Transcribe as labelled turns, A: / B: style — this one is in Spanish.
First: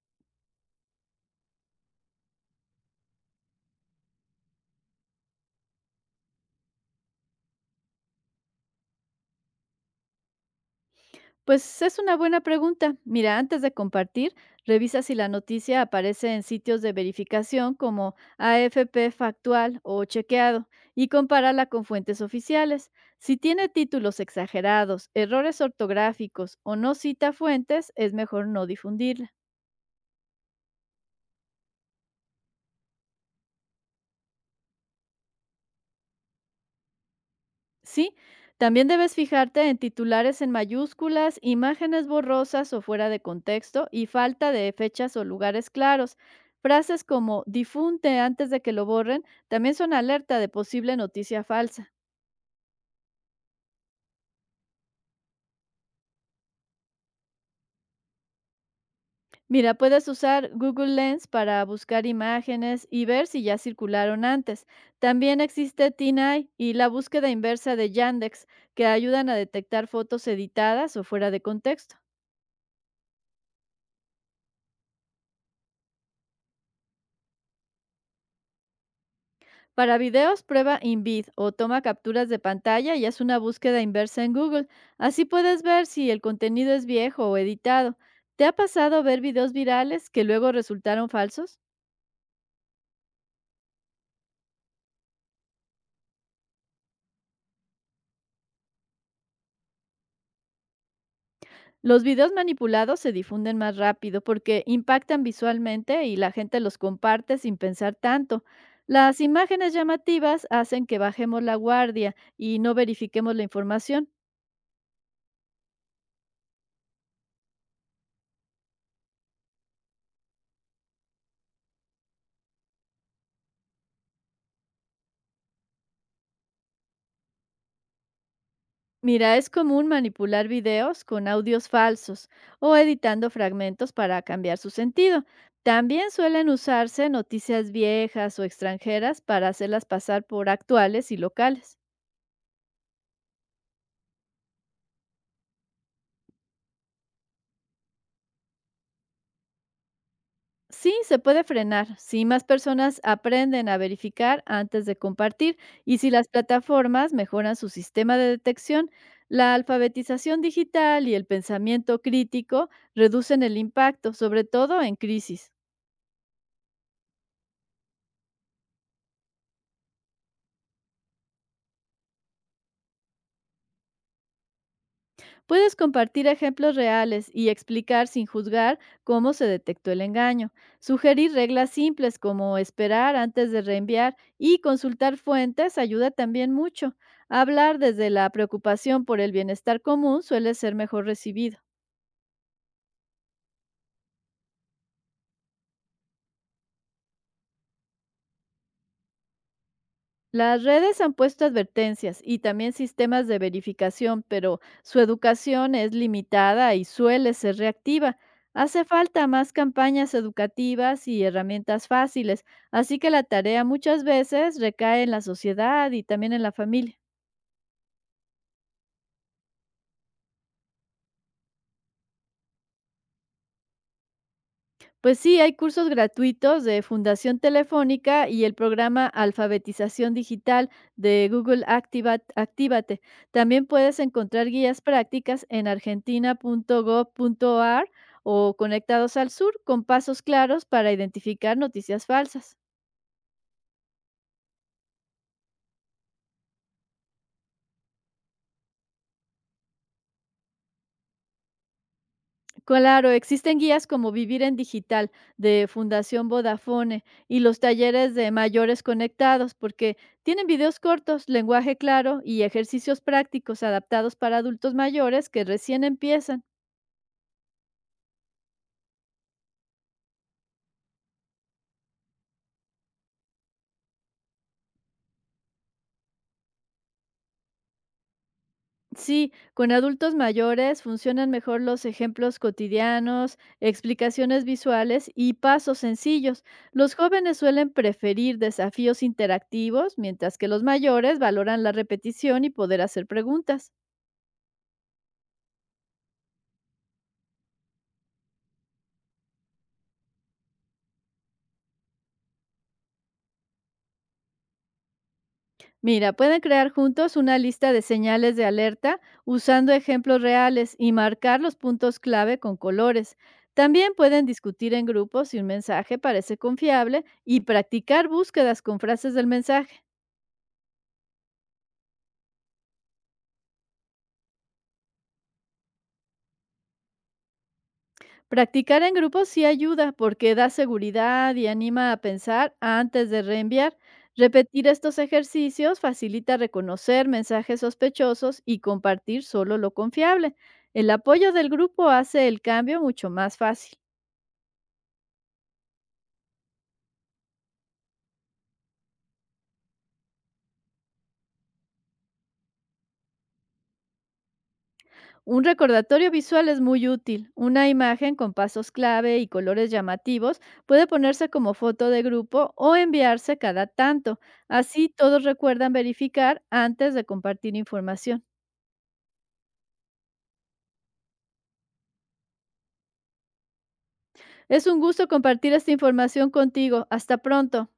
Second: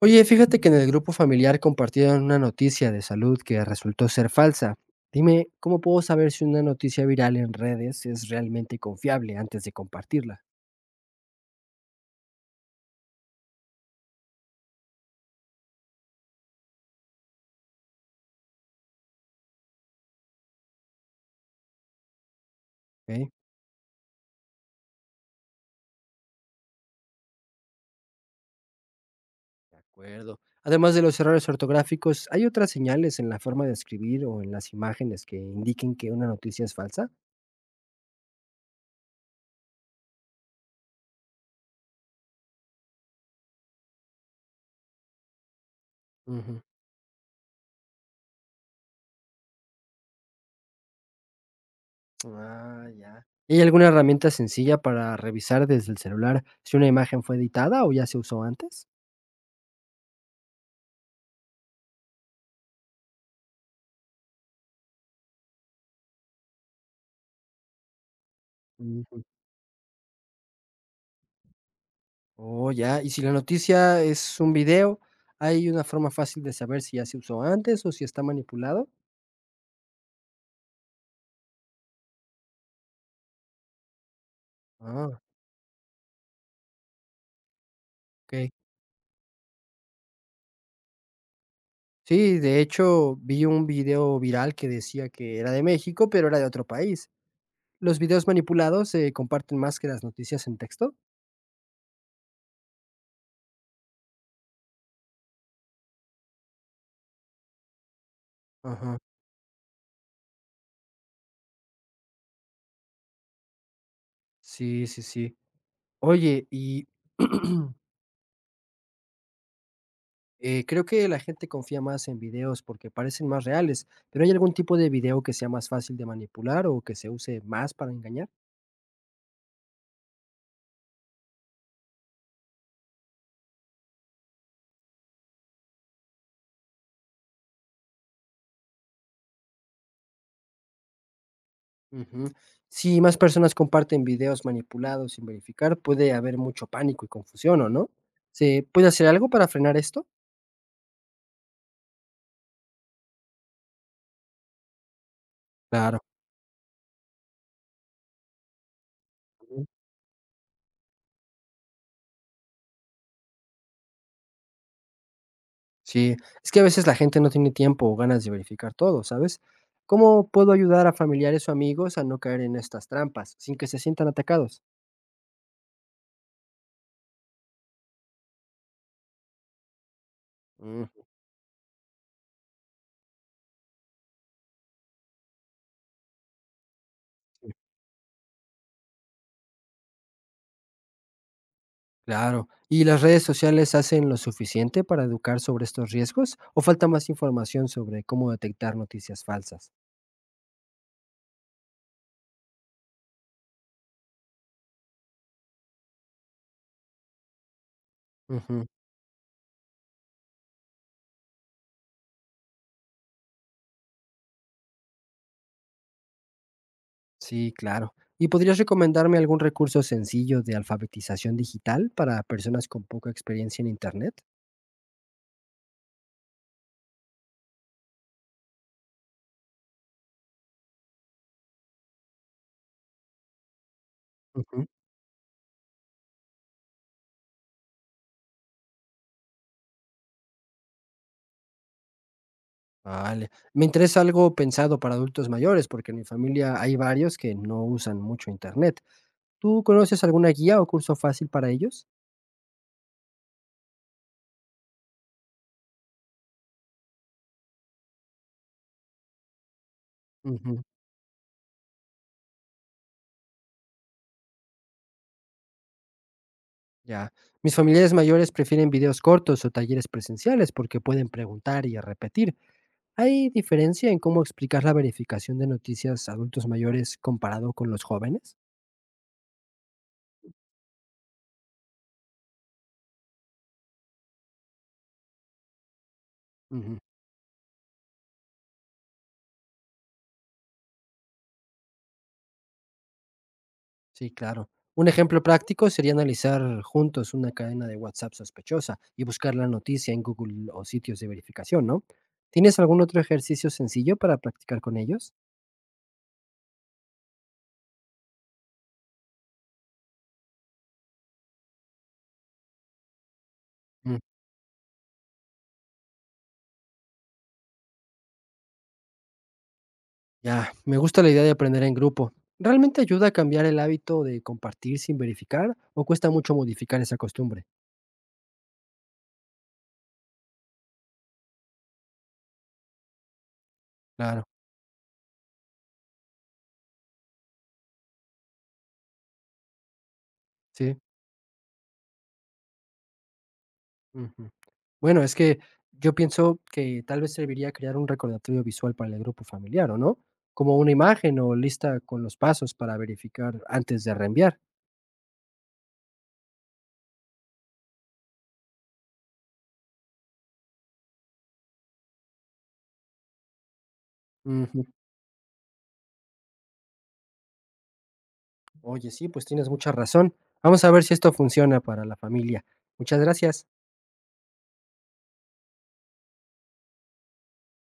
A: Oye, fíjate que en el grupo familiar compartieron una noticia de salud que resultó ser falsa. Dime, ¿cómo puedo saber si una noticia viral en redes es realmente confiable antes de compartirla?
B: Pues es una buena pregunta. Mira, antes de compartir, revisa si la noticia aparece en sitios de verificación como AFP Factual o Chequeado y compárala con fuentes oficiales.
A: Ok.
B: Si tiene títulos exagerados, errores ortográficos o no cita fuentes, es mejor no difundirla.
A: De acuerdo. Además de los errores ortográficos, ¿hay otras señales en la forma de escribir o en las imágenes que indiquen que una noticia es falsa?
B: Sí, también debes fijarte en titulares en mayúsculas, imágenes borrosas o fuera de contexto y falta de fechas o lugares claros.
A: Ujú.
B: Frases como difunte antes de que lo borren también son alerta de posible noticia falsa.
A: Ah, ya. ¿Hay alguna herramienta sencilla para revisar desde el celular si una imagen fue editada o ya se usó antes?
B: Mira, puedes usar Google Lens para buscar imágenes y ver si ya circularon antes. También existe TinEye y la búsqueda inversa de Yandex, que ayudan a detectar fotos editadas o fuera de contexto.
A: Oh, ya. Y si la noticia es un video, ¿hay una forma fácil de saber si ya se usó antes o si está manipulado?
B: Para videos, prueba InVid o toma capturas de pantalla y haz una búsqueda inversa en Google.
A: Ah,
B: Así puedes ver si el contenido es viejo o editado. ¿Te
A: okey.
B: ha pasado ver videos virales que luego resultaron falsos?
A: Sí, de hecho, vi un video viral que decía que era de México, pero era de otro país. ¿Los videos manipulados se comparten más que las noticias en texto?
B: Los videos manipulados se difunden más rápido porque impactan visualmente y la gente los comparte sin pensar tanto.
A: Ajá.
B: Las imágenes llamativas hacen que bajemos la guardia y no verifiquemos la información.
A: Sí, sí, sí. Oye, y, creo que la gente confía más en videos porque parecen más reales, pero ¿hay algún tipo de video que sea más fácil de manipular o que se use más para engañar?
B: Mira, es común manipular videos con audios falsos o editando fragmentos para cambiar su sentido. También suelen usarse noticias viejas o extranjeras para hacerlas pasar por actuales y locales.
A: Ujú. Si más personas comparten videos manipulados sin verificar, puede haber mucho pánico y confusión, ¿o no? ¿Se puede hacer algo para frenar esto?
B: Sí, se puede frenar si más personas aprenden a verificar antes de compartir y
A: Claro.
B: si las plataformas mejoran su sistema de detección. La
A: Ujú.
B: alfabetización digital y el pensamiento crítico reducen el impacto, sobre todo en crisis.
A: Sí, es que a veces la gente no tiene tiempo o ganas de verificar todo, ¿sabes? ¿Cómo puedo ayudar a familiares o amigos a no caer en estas trampas sin que se sientan atacados?
B: Puedes compartir ejemplos reales y explicar sin juzgar cómo se detectó el engaño.
A: Mm,
B: Sugerir reglas simples como esperar antes de reenviar y consultar fuentes ayuda también mucho.
A: sí,
B: Hablar desde la preocupación por el bienestar común suele ser mejor recibido.
A: claro. ¿Y las redes sociales hacen lo suficiente para educar sobre estos riesgos o falta más información sobre cómo detectar noticias falsas?
B: Las redes han puesto advertencias y también sistemas de verificación, pero su educación es limitada y suele ser reactiva.
A: Ujú.
B: Hace falta más campañas educativas y herramientas fáciles, así que la tarea muchas veces recae en la sociedad y también en la familia.
A: Sí, claro. ¿Y podrías recomendarme algún recurso sencillo de alfabetización digital para personas con poca experiencia en Internet?
B: Pues sí, hay cursos gratuitos de Fundación Telefónica y el programa Alfabetización Digital de Google Actívate. También puedes encontrar
A: Ujú.
B: guías prácticas en argentina.gov.ar o Conectados al Sur con pasos claros para identificar noticias falsas.
A: Vale. Me interesa algo pensado para adultos mayores, porque en mi familia hay varios que no usan mucho Internet. ¿Tú conoces alguna guía o curso fácil para ellos?
B: Claro, existen guías como Vivir en Digital de Fundación Vodafone y los talleres de mayores conectados, porque tienen
A: Ujú.
B: videos cortos, lenguaje claro y ejercicios prácticos adaptados para adultos mayores que recién empiezan.
A: Ya. Mis familiares mayores prefieren videos cortos o talleres presenciales porque pueden preguntar y repetir. ¿Hay diferencia en cómo explicar la verificación de noticias a adultos mayores comparado con los jóvenes?
B: Sí, con adultos mayores funcionan mejor los ejemplos cotidianos, explicaciones visuales y pasos sencillos.
A: Ujú.
B: Los jóvenes suelen preferir desafíos interactivos, mientras que los mayores valoran la repetición y poder hacer preguntas.
A: Sí, claro. Un ejemplo práctico sería analizar juntos una cadena de WhatsApp sospechosa y buscar la noticia en Google o sitios de verificación, ¿no? ¿Tienes algún otro ejercicio sencillo para practicar con ellos?
B: Mira, pueden crear juntos una lista de señales de alerta usando ejemplos reales y marcar los puntos clave con colores. También
A: Mm,
B: pueden discutir en grupo si un mensaje parece confiable y practicar búsquedas con frases del mensaje.
A: ya, me gusta la idea de aprender en grupo. ¿Realmente ayuda a cambiar el hábito de compartir sin verificar o cuesta mucho modificar esa costumbre?
B: Practicar en grupo sí ayuda porque da seguridad y anima a pensar antes de reenviar.
A: Claro,
B: Repetir estos ejercicios facilita reconocer mensajes sospechosos y compartir solo lo confiable.
A: sí.
B: El apoyo del grupo hace el cambio mucho más fácil.
A: Ujú. Bueno, es que yo pienso que tal vez serviría crear un recordatorio visual para el grupo familiar, ¿o no? Como una imagen o lista con los pasos para verificar antes de reenviar.
B: Un recordatorio visual es muy útil. Una imagen con pasos clave y colores llamativos puede ponerse como foto de grupo o enviarse cada tanto.
A: Ujú.
B: Así todos recuerdan verificar antes de compartir información.
A: Oye, sí, pues tienes mucha razón. Vamos a ver si esto funciona para la familia. Muchas gracias.
B: Es un gusto compartir esta información contigo. Hasta pronto.